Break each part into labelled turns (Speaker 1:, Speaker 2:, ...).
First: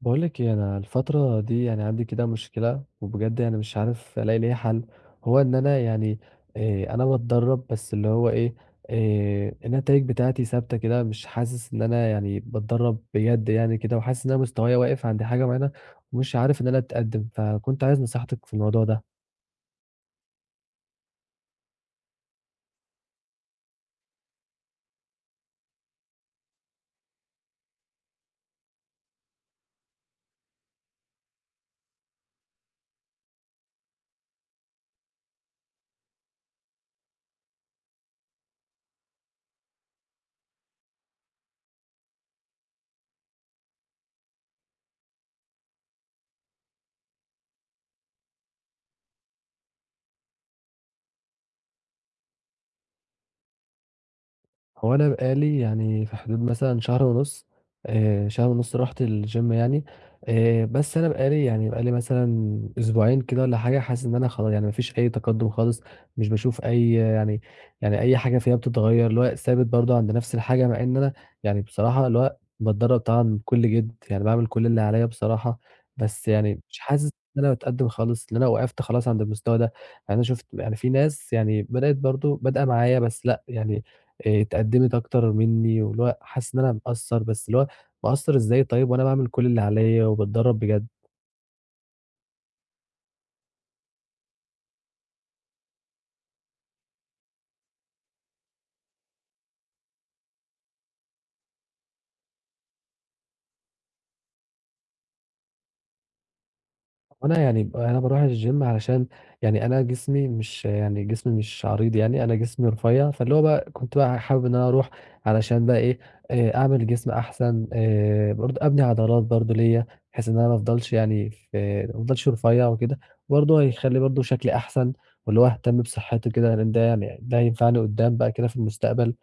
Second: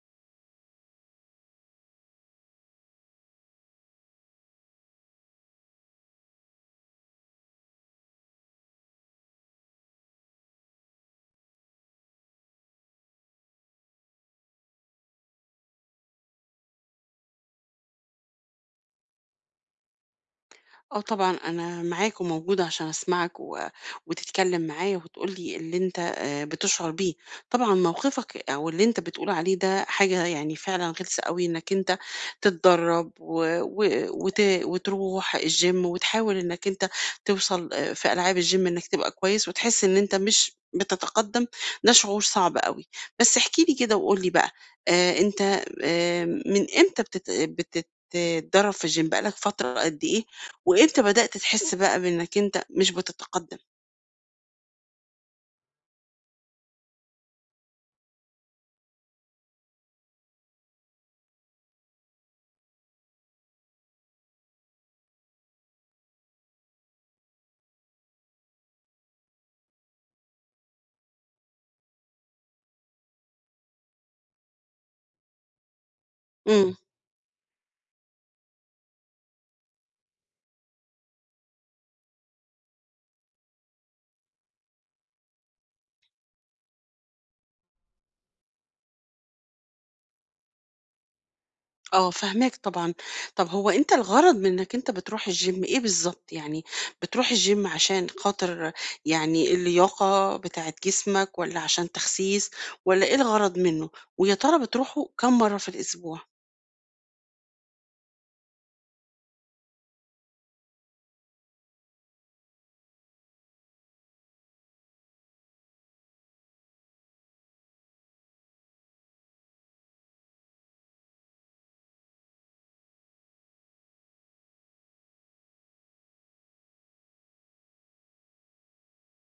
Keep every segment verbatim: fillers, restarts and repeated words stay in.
Speaker 1: باقول لِك إيه، أنا الفترة دي يعني عندي كده مشكلة، وبجد يعني مش عارف ألاقي ليها حل. هو إن أنا يعني آآ أنا باتدرّب بس اللي هو إيه، آآ النتايج بتاعتي ثابتة كده، مش حاسس إن أنا يعني باتدرّب بجد يعني كده، وحاسس إن أنا مستوايا واقف عند حاجة معينة، ومش عارف إن أنا أتقدّم، فكنت عايز نصيحتِك في الموضوع ده.
Speaker 2: آه طبعًا أنا معاك وموجودة عشان أسمعك و وتتكلم معايا وتقول لي اللي أنت آآ بتشعر بيه. طبعًا موقفك أو اللي أنت بتقول عليه ده حاجة يعني فعلًا غلسة أوي إنك أنت تتدرّب و و وت وتروح الgym وتحاول إنك أنت توصل آآ في ألعاب الgym إنك تبقى كويس وتحس إن أنت مش بتتقدّم. ده شعور صعب أوي. بس احكِ لي كده وقُل لي بقى. آآ أنت آآ من إمتى بتت بتتدرّب في الgym؟ بقى لك فترة قد إيه، وإمتى بدأت تحس بقى بإنك أنت مش بتتقدم؟
Speaker 1: هو أنا بقى لي يعني في حدود مثلًا شهر ونُص آآ، شهر ونُص رُحت الgym يعني آآ، بس أنا بقى لي يعني بقى لي مثلًا أسبوعين كده والّا حاجة، حاسس إن أنا خلا يعني ما فيش أي تقدُّم خالص، مش باشوف أي يعني يعني أي حاجة فيها بتتغيّر، اللي هو ثابت برضه عند نَفْس الحاجة، مع إن أنا يعني بصراحة اللي هو باتدرّب طبعًا بكل جِد، يعني باعمل كل اللي عليّا بصراحة، بس يعني
Speaker 2: إمم.
Speaker 1: مش حاسس إن أنا باتقدّم خالص، إن أنا وقفت خلاص عند المستوى ده. يعني أنا شُفت يعني في ناس يعني بدأت برضه بادئة معايا بس لأ، يعني آآ اتقدّمت أكتر منّي، واللي هو حاسس إن أنا مقصّر، بس اللي هو مقصّر إزاي طيب وأنا باعمل كل اللي عليّا وباتدرّب بجد؟
Speaker 2: آه، فاهماك طبعًا. طب هو أنت الغرض من إنك أنت بتروح الgym إيه بالضبط؟ يعني بتروح الgym عشان خاطر يعني اللياقة بتاعة جسمك، والّا عشان تخسيس، والّا إيه الغرض منه؟ ويا ترى بتروحه كام مرّة في الأسبوع؟
Speaker 1: وأنا يعني أنا باروح الgym علشان يعني أنا جسمي مش يعني جسمي مش عريض يعني، أنا جسمي رفيّع، فاللي هو بقى كنت بقى حابب إن أنا أروح علشان بقى إيه، آآ أعمل جسم أحسن، آآ برضه أبني عضلات برضه ليّا، بحيث إن أنا ما أفضلش يعني في ما أفضلش رفيّع وكده، برضه هيخلّي برضه شكلي أحسن، واللي هو أهتم بصحّتي كده، لإن ده يعني ده هينفعني قُدّام بقى كده في المستقبل.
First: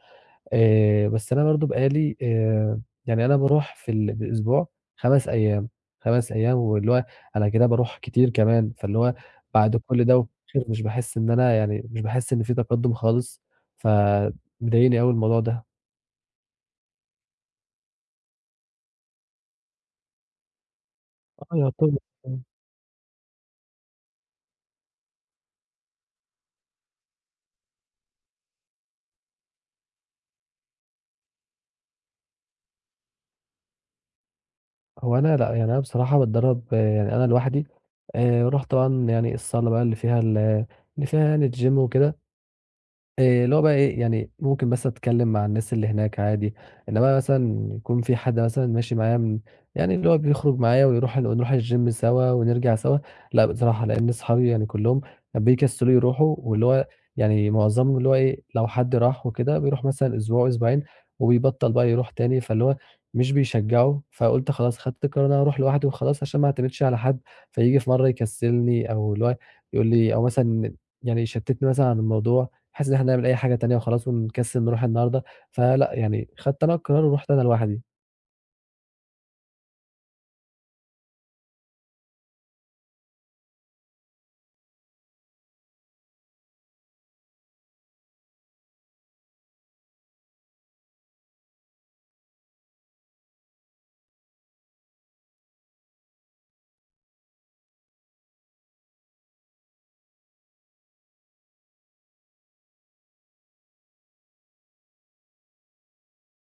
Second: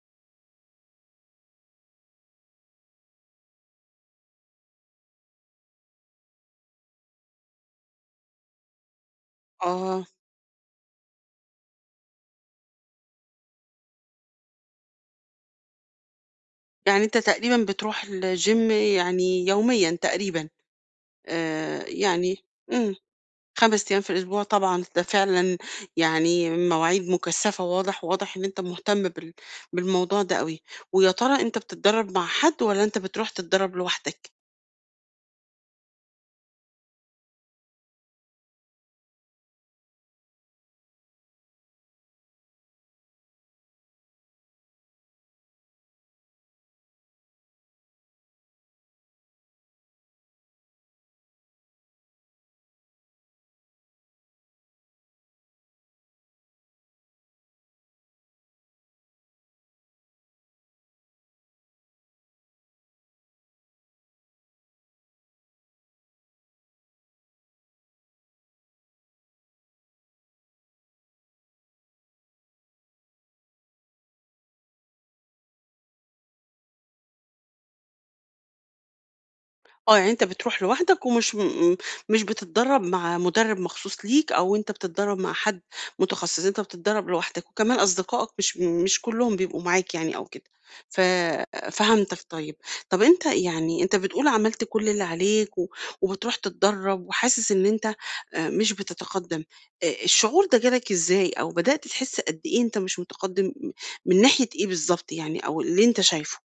Speaker 1: آآ، بس أنا برضه بقى لي آآ، يعني أنا باروح في ال في الأسبوع خمس أيام، خمس أيام واللي هو أنا كده باروح كتير كمان، فاللي هو بعد
Speaker 2: آه،
Speaker 1: كل ده وفي الآخر مش باحس إن أنا يعني مش باحس إن في تقدُّم خالص، فمضايقني أوي الموضوع ده.
Speaker 2: يعني أنت تقريبًا بتروح الgym يعني يوميًا تقريبًا.
Speaker 1: آه
Speaker 2: آآ
Speaker 1: يعتبر. إمم،
Speaker 2: يعني إمم. خمس أيام في الأسبوع طبعًا، ده فعلًا يعني مواعيد مكثفة. واضح واضح إن أنت مهتم بال بالموضوع ده أوي. ويا ترى أنت بتتدرب مع حد والّا أنت بتروح تتدرب لوحدك؟
Speaker 1: هو أنا لأ، يعني أنا بصراحة باتدرّب يعني أنا لوحدي، آآ، باروح طبعًا يعني الصالة بقى اللي فيها ال اللي فيها يعني الGym وكده. آآ اللي هو بقى إيه، يعني ممكن بس أتكلّم مع الناس اللي هناك عادي، إنّما مثلًا يكون في حد مثلًا ماشي معايا من، يعني اللي هو بيخرُج معايا ويروح ال ونروح الgym سوا ونرجع سوا، لأ بصراحة، لإن أصحابي يعني كُلّهم بيكسّلوا يروحوا واللي هو يعني معظمهم اللي هو إيه، لو حد راح وكده بيروح مثلًا أسبوع، أسبوعين وبيبطّل بقى يروح تاني، فاللي هو مش بيشجّعوا، فقُلت خلاص خدت القرار إن أنا هاروح لوحدي وخلاص عشان ما اعتمدش على حد، فييجي في مرّة يكسّلني أو اللي هو يقول لي، أو مثلًا يعني يشتّتني مثلًا عن الموضوع، بحيث إن إحنا نعمل أي حاجة تانية وخلاص ونكسل نروح النهارده، فلأ يعني خدت أنا القرار ورُحت أنا لوحدي.
Speaker 2: آه، يعني أنت بتروح لوحدك ومش م مش بتتدرّب مع مُدرِّب مخصوص ليك، أو أنت بتتدرّب مع حد متخصص. أنت بتتدرّب لوحدك، وكمان أصدقائك مش مش كلّهم بيبقوا معاك يعني أو كده. ف فهمتك طيب. طَب أنت يعني أنت بتقول عملت كل اللي عليك، و وبتروح تتدرّب وحاسس إن أنت آآ مش بتتقدّم. آآ الشعور ده جالك إزاي؟ أو بدأت تحس قد إيه أنت مش متقدّم م من ناحية إيه بالضبط، يعني أو اللي أنت شايفه؟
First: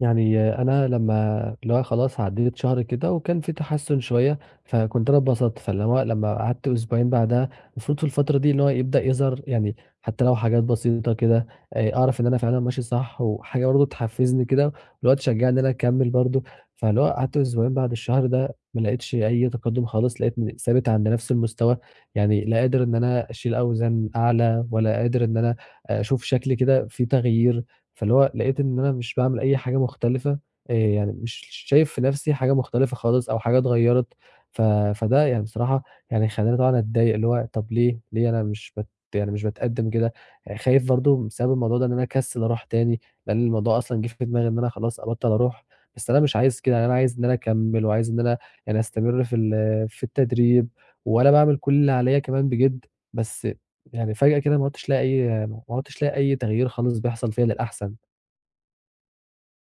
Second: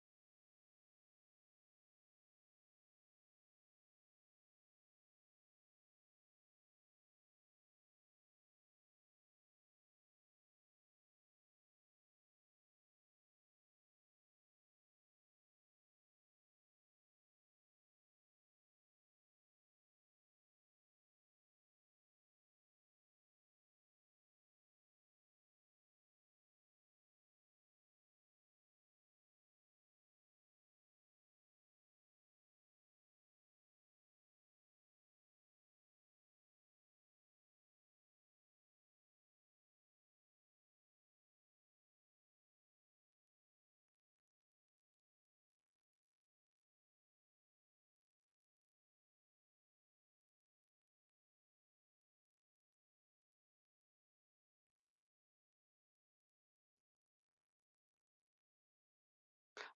Speaker 1: يعني انا لما اللي هو خلاص عديت شهر كده وكان في تحسن شويه، فكنت انا اتبسطت، فاللي هو لما قعدت اسبوعين بعدها المفروض في الفتره دي اللي هو يبدا يظهر، يعني حتى لو حاجات بسيطه كده، آه، اعرف ان انا فعلا ماشي صح، وحاجه برضه تحفزني كده اللي هو تشجعني ان انا اكمل برضه. فاللي هو قعدت اسبوعين بعد الشهر ده ما لقيتش اي تقدم خالص، لقيتني ثابت عند نفس المستوى، يعني لا قادر ان انا اشيل اوزان اعلى، ولا قادر ان انا اشوف شكلي كده في تغيير، فاللي هو لقيت إن أنا مش باعمل أي حاجة مختلفة، آآ يعني مش شايف في نَفْسي حاجة مختلفة خالص أو حاجة اتغيّرت. ف فده يعني بصراحة يعني خلّاني طبعًا أتضايق، اللي هو طَب ليه، ليه أنا مش بت يعني مش باتقدّم كده، آه، خايف برضه بسبب الموضوع ده إن أنا أكسّل أروح تاني، لإن الموضوع أصلًا جِه في دماغي إن أنا خلاص أبطّل أروح، بس أنا مش عايز كده، يعني أنا عايز إن أنا أكمّل وعايز إن أنا يعني أستمر في ال في التدريب، وأنا باعمل كل اللي عليّا كمان بجِد، بس يعني فجأة كده ما عُدتش لاقي أي ما عُدتش لاقي أي تغيير خالص بيحصل فيّا للأحسن.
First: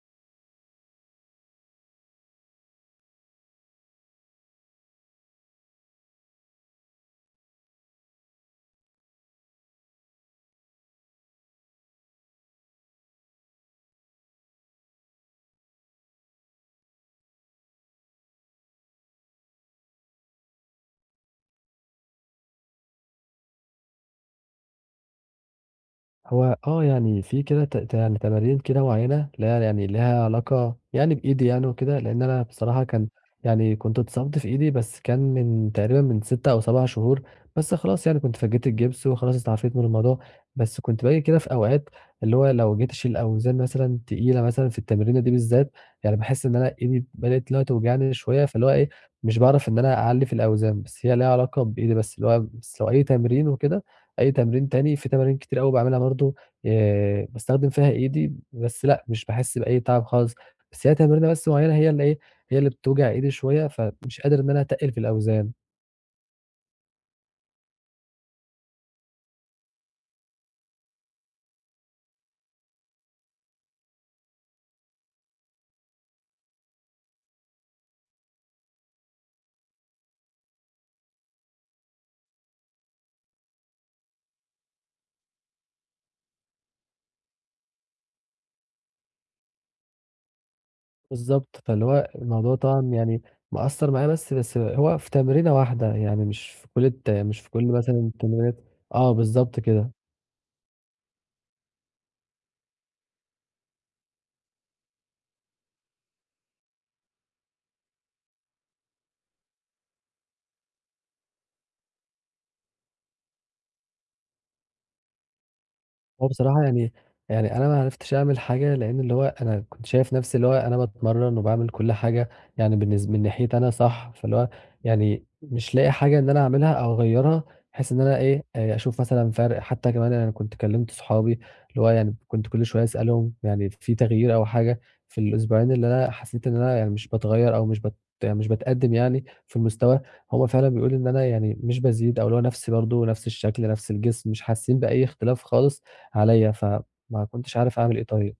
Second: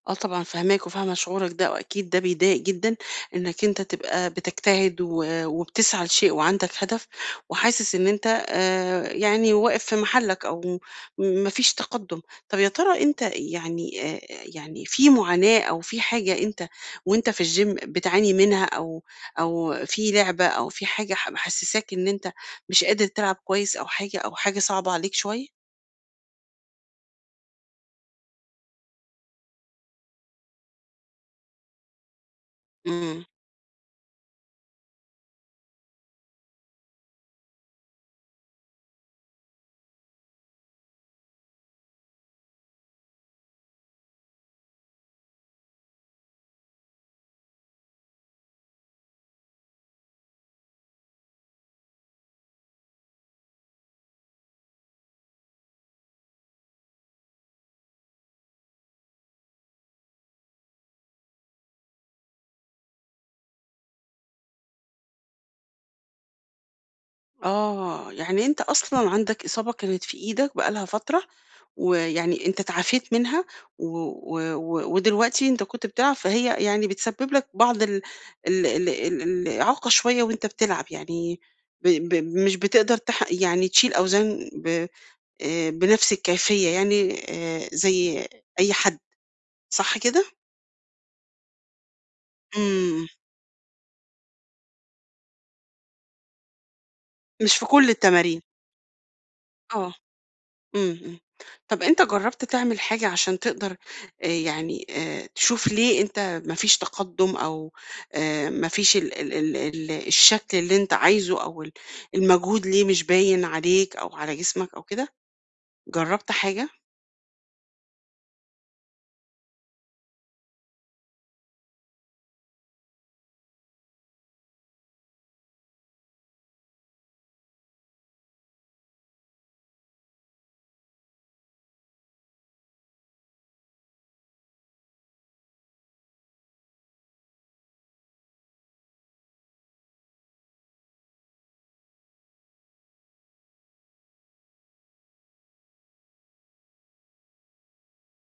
Speaker 2: آه طبعًا، فاهماك وفاهمة شعورك ده، وأكيد ده بيضايق جدًا إنك أنت تبقى بتجتهد و وبتسعى لشيء وعندك هدف، وحاسس إن أنت آآ يعني واقف في محلك أو ما فيش تقدُّم. طب يا ترى أنت يعني، آآ يعني في معاناة أو في حاجة أنت وأنت في الgym بتعاني منها، أو أو في لعبة أو في حاجة ح محسّساك إن أنت مش قادر تلعب كويس، أو حاجة أو حاجة صعبة عليك شوية؟
Speaker 1: هو آه، يعني في كده ت ت يعني تمارين كده معيّنة اللي هي يعني ليها علاقة يعني بإيدي يعني وكده، لإن أنا بصراحة كان
Speaker 2: إمم.
Speaker 1: يعني كنت اتصبت في إيدي، بس كان من تقريبًا من ستة أو سبعة شهور، بس خلاص يعني كنت فكيت الجبس وخلاص استعفيت من الموضوع، بس كنت باجي كده في أوقات اللي هو لو جيت أشيل أوزان مثلًا تقيلة مثلًا في التمرينة دي بالذات، يعني باحس إن أنا إيدي بدأت اللي هو توجعني شوية، فاللي هو إيه، مش باعرف إن أنا أعلّي في الأوزان، بس هي ليها علاقة بإيدي بس، اللي هو بس لو أي تمرين وكده، أي تمرين تاني، في تمارين كتير أوي باعملها برضه آآ باستخدم فيها إيدي، بس لأ مش باحس بأي تعب خالص، بس هي تمرينة بس معيّنة هي اللي إيه، هي اللي بتوجع إيدي شوية، فمش قادر إن أنا أتقِّل في الأوزان.
Speaker 2: آه، يعني أنت أصلًا عندك إصابة كانت في إيدك بقى لها فترة، ويعني أنت اتعافيت منها، و و و ودلوقتي أنت كنت بتلعب، فهي يعني بتسبب لك بعض ال ال ال ال الإعاقة شوية وأنت بتلعب. يعني ب ب مش بتقدر تح يعني تشيل أوزان ب آآ، بنفس الكيفية، يعني آآ، زي أي حد، صح كده؟
Speaker 1: بالضبط، فاللي هو الموضوع طبعًا
Speaker 2: إمم.
Speaker 1: يعني مأثّر معايا، بس بس هو في تمرينة واحدة، يعني مش في كل الت مش في
Speaker 2: مش في
Speaker 1: كل
Speaker 2: كل
Speaker 1: مثلًا
Speaker 2: التمارين،
Speaker 1: التمرينات. آه بالضبط كده.
Speaker 2: آه. إمم، إمم. طب أنت جرّبت تعمل حاجة عشان تقدر آآ يعني آآ تشوف ليه أنت ما فيش تقدُّم؟ أو آآ ما فيش ال ال ال ال الشكل اللي أنت عايزه، أو ال المجهود ليه مش باين عليك أو على جسمك أو كده؟
Speaker 1: هو
Speaker 2: جرّبت
Speaker 1: بصراحة
Speaker 2: حاجة؟
Speaker 1: يعني يعني أنا ما عرفتش أعمل حاجة، لإن اللي هو أنا كنت شايف نفسي اللي هو أنا باتمرّن وباعمل كل حاجة، يعني بالنس من ناحيتي أنا صح، فاللي هو يعني مش لاقي حاجة إن أنا أعملها أو أغيّرها، بحيث إن أنا إيه، آآ أشوف مثلًا فرق، حتى كمان أنا كنت كلّمت صحابي اللي هو يعني كنت كل شوية أسألهم يعني في تغيير أو حاجة في الأسبوعين اللي أنا حسيت إن أنا يعني مش باتغيّر أو مش بت يعني مش باتقدّم يعني في المستوى، هُم فعلًا بيقولوا إن أنا يعني مش بازيد، أو اللي هو نفْسي برضه، نفْس الشكل، نفْس الجسم، مش حاسين بأي اختلاف خالص عليّا، فما كنتش عارف أعمل إيه طيب.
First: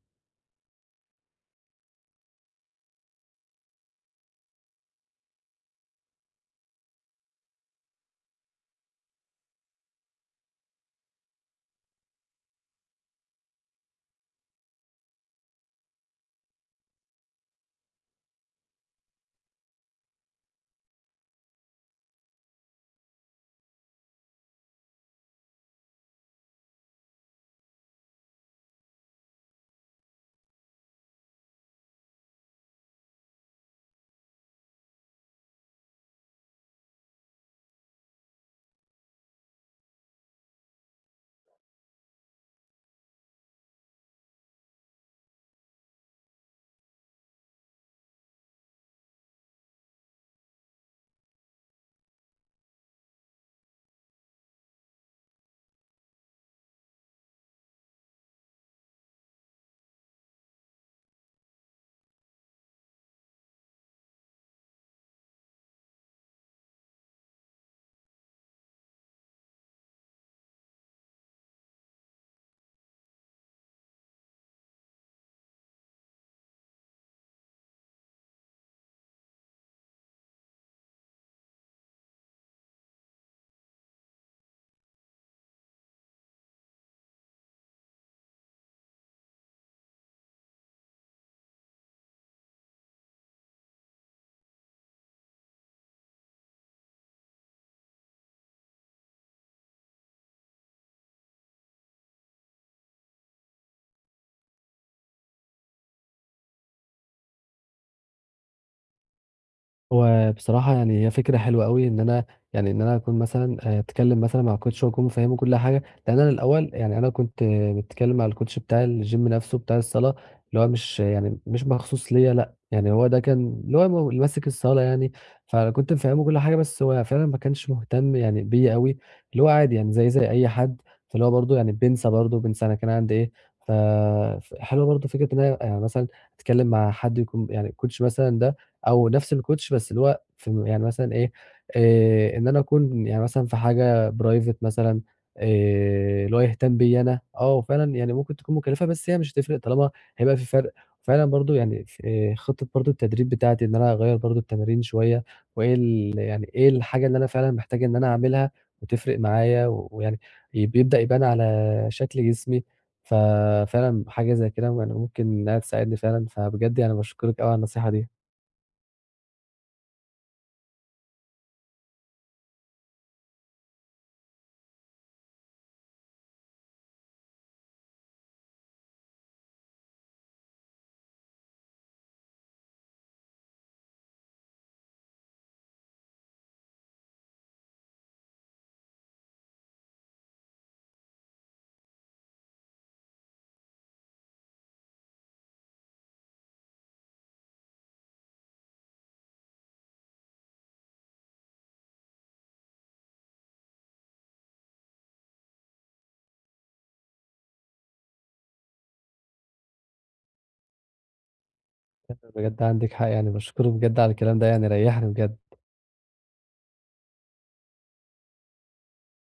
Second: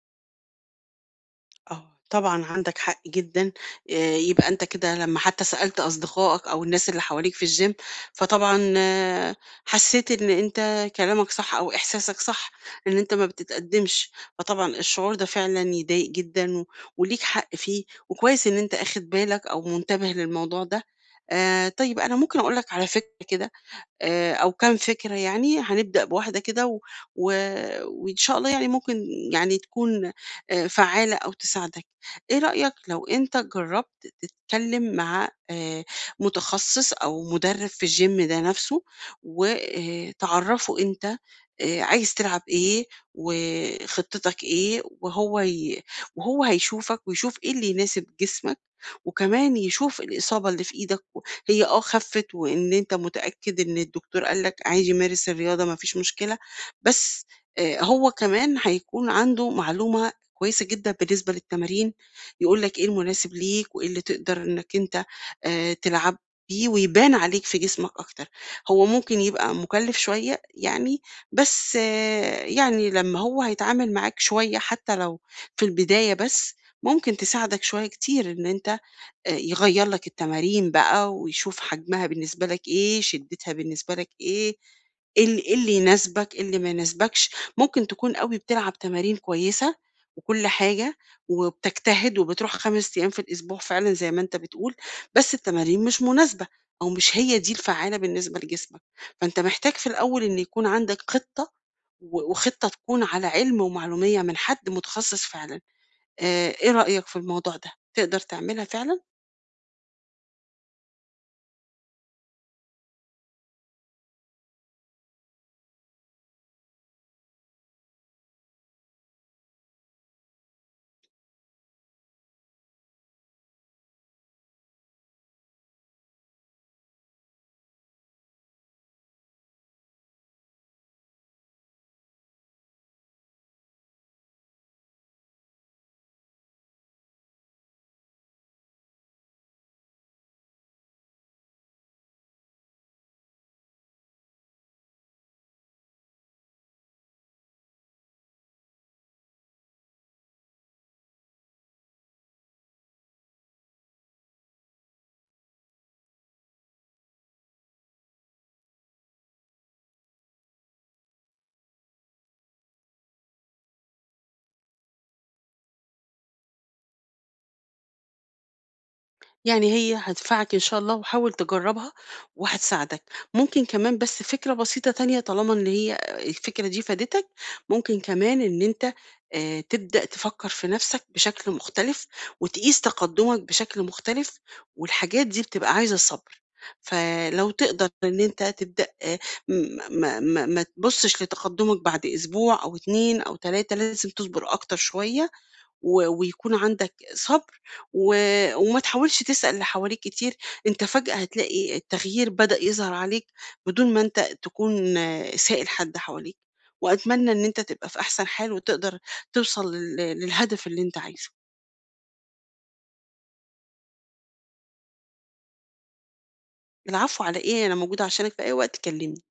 Speaker 2: آه، طبعًا عندك حق جدًا. آآ يبقى أنت كده لمّا حتى سألت أصدقائك أو الناس اللي حواليك في الgym، فطبعًا آه، حسيت إن أنت كلامك صح أو إحساسك صح، إن أنت ما بتتقدّمش. فطبعًا الشعور ده فعلًا يضايق جدًا، و وليك حق فيه، وكويس إن أنت آخد بالك أو منتبه للموضوع ده. آآ طيب، أنا ممكن أقول لك على فكرة كده آآ أو كام فكرة يعني. هنبدأ بواحدة كده، و و وإن شاء الله يعني ممكن يعني تكون آآ فعّالة أو تساعدك. إيه رأيك لو أنت جرّبت تتكلم مع آآ متخصص أو مُدرِّب في الgym ده نَفْسه، وآآ تعرّفه أنت آآ عايز تلعب إيه وخطتك إيه، وهو ي وهو هيشوفك ويشوف إيه اللي يناسب جسمك، وكمان يشوف الإصابة اللي في إيدك و هي آه خفِّت، وإن أنت متأكد إن الدكتور قال لك عادي مارس الرياضة ما فيش مشكلة. بس آآ هو كمان هيكون عنده معلومة كويسة جدًا بالنسبة للتمارين، يقول لك إيه المناسب ليك وإيه اللي تقدر إنك أنت آآ تلعب بيه ويبان عليك في جسمك أكتر. هو ممكن يبقى مُكلِّف شوية يعني، بس آه، يعني لمّا هو هيتعامل معاك شوية حتى لو في البداية بس، ممكن تساعدك شوية كتير إن أنت آآ يغيّر لك التمارين بقى ويشوف حجمها بالنسبة لك إيه، شدتها بالنسبة لك إيه، إيه ال إيه اللي يناسبك، إيه اللي ما يناسبكش. ممكن تكون أوي بتلعب تمارين كويسة وكل حاجة وبتجتهد وبتروح خمسة أيام في الأسبوع فعلًا زي ما أنت بتقول، بس التمارين مش مناسبة، أو مش هي دي الفعّالة بالنسبة لجسمك. فأنت محتاج في الأول إن يكون عندك خطة، و وخطة تكون على علم ومعلومية من حد متخصص فعلًا. آآ إيه رأيك في الموضوع ده؟ تقدر تعملها فعلًا؟
Speaker 1: هو بصراحة يعني هي فكرة حلوة أوي إن أنا، يعني إن أنا أكون مثلًا آآ أتكلم مثلًا مع الcoach وأكون مفهّمه كل حاجة، لإن أنا الأول يعني أنا كنت متكلم مع الcoach بتاع الgym نفسه بتاع الصالة، اللي هو مش يعني مش مخصوص ليّا لأ، يعني هو ده كان اللي هو مو- اللي ماسك الصالة يعني، فكنت مفهّمه كل حاجة بس هو فعلًا ما كانش مهتم يعني بيّا أوي، اللي هو عادي يعني زيي زي أي حد، فاللي هو برضه يعني بانسى برضه، بانسى أنا كان عندي إيه، ف ف حلوة برضه فكرة إن أنا يعني مثلًا أتكلم مع حد يكون يعني الcoach مثلًا ده، أو نفس الكوتش بس اللي هو في يعني مثلًا إيه، آآ إن أنا أكون يعني مثلًا في حاجة private مثلًا، آآ اللي هو يهتم بيّا أنا، آه وفعلًا يعني ممكن تكون مكلفة، بس هي مش هتفرق طالما هيبقى في فرق، فعلًا برضه يعني ف آآ خطة برضه التدريب بتاعتي إن أنا أغيّر برضه التمارين شوية، وإيه ال يعني إيه الحاجة اللي أنا فعلًا محتاج إن أنا أعملها وتفرق معايا، و- ويعني بيبدأ يبان على شكل جسمي، ففعلًا حاجة زي كده يعني ممكن إنها تساعدني فعلًا، فبجد يعني باشكرِك أوي على النصيحة دي.
Speaker 2: يعني هي هتنفعك إن شاء الله، وحاول تجرّبها وهتساعدك. ممكن كمان بس فكرة بسيطة تانية، طالما إن هي الفكرة دي فادتك، ممكن كمان إن أنت آآ تبدأ تفكّر في نَفْسك بشكل مختلف وتقيس تقدُّمك بشكل مختلف، والحاجات دي بتبقى عايزة صبر. فلو تقدر إن أنت تبدأ، آآ م ما ما ما تبُصّش لتقدُّمك بعد أسبوع أو اتنين أو تلاتة، لازم تصبر أكتر شوية، و ويكون عندك صبر، و وما تحاولش تسأل اللي حواليك كتير. أنت فجأة هتلاقي التغيير بدأ يظهر عليك بدون ما أنت تكون آه، سائل حد حواليك. وأتمنى إن أنت تبقى في أحسن حال وتقدر توصل لل للهدف اللي أنت عايزه.
Speaker 1: بجد عندك حق، يعني بشكره بجد على الكلام ده، يعني ريحني بجد.
Speaker 2: العفو على إيه؟ أنا موجودة عشانك في أي وقت، كلمني.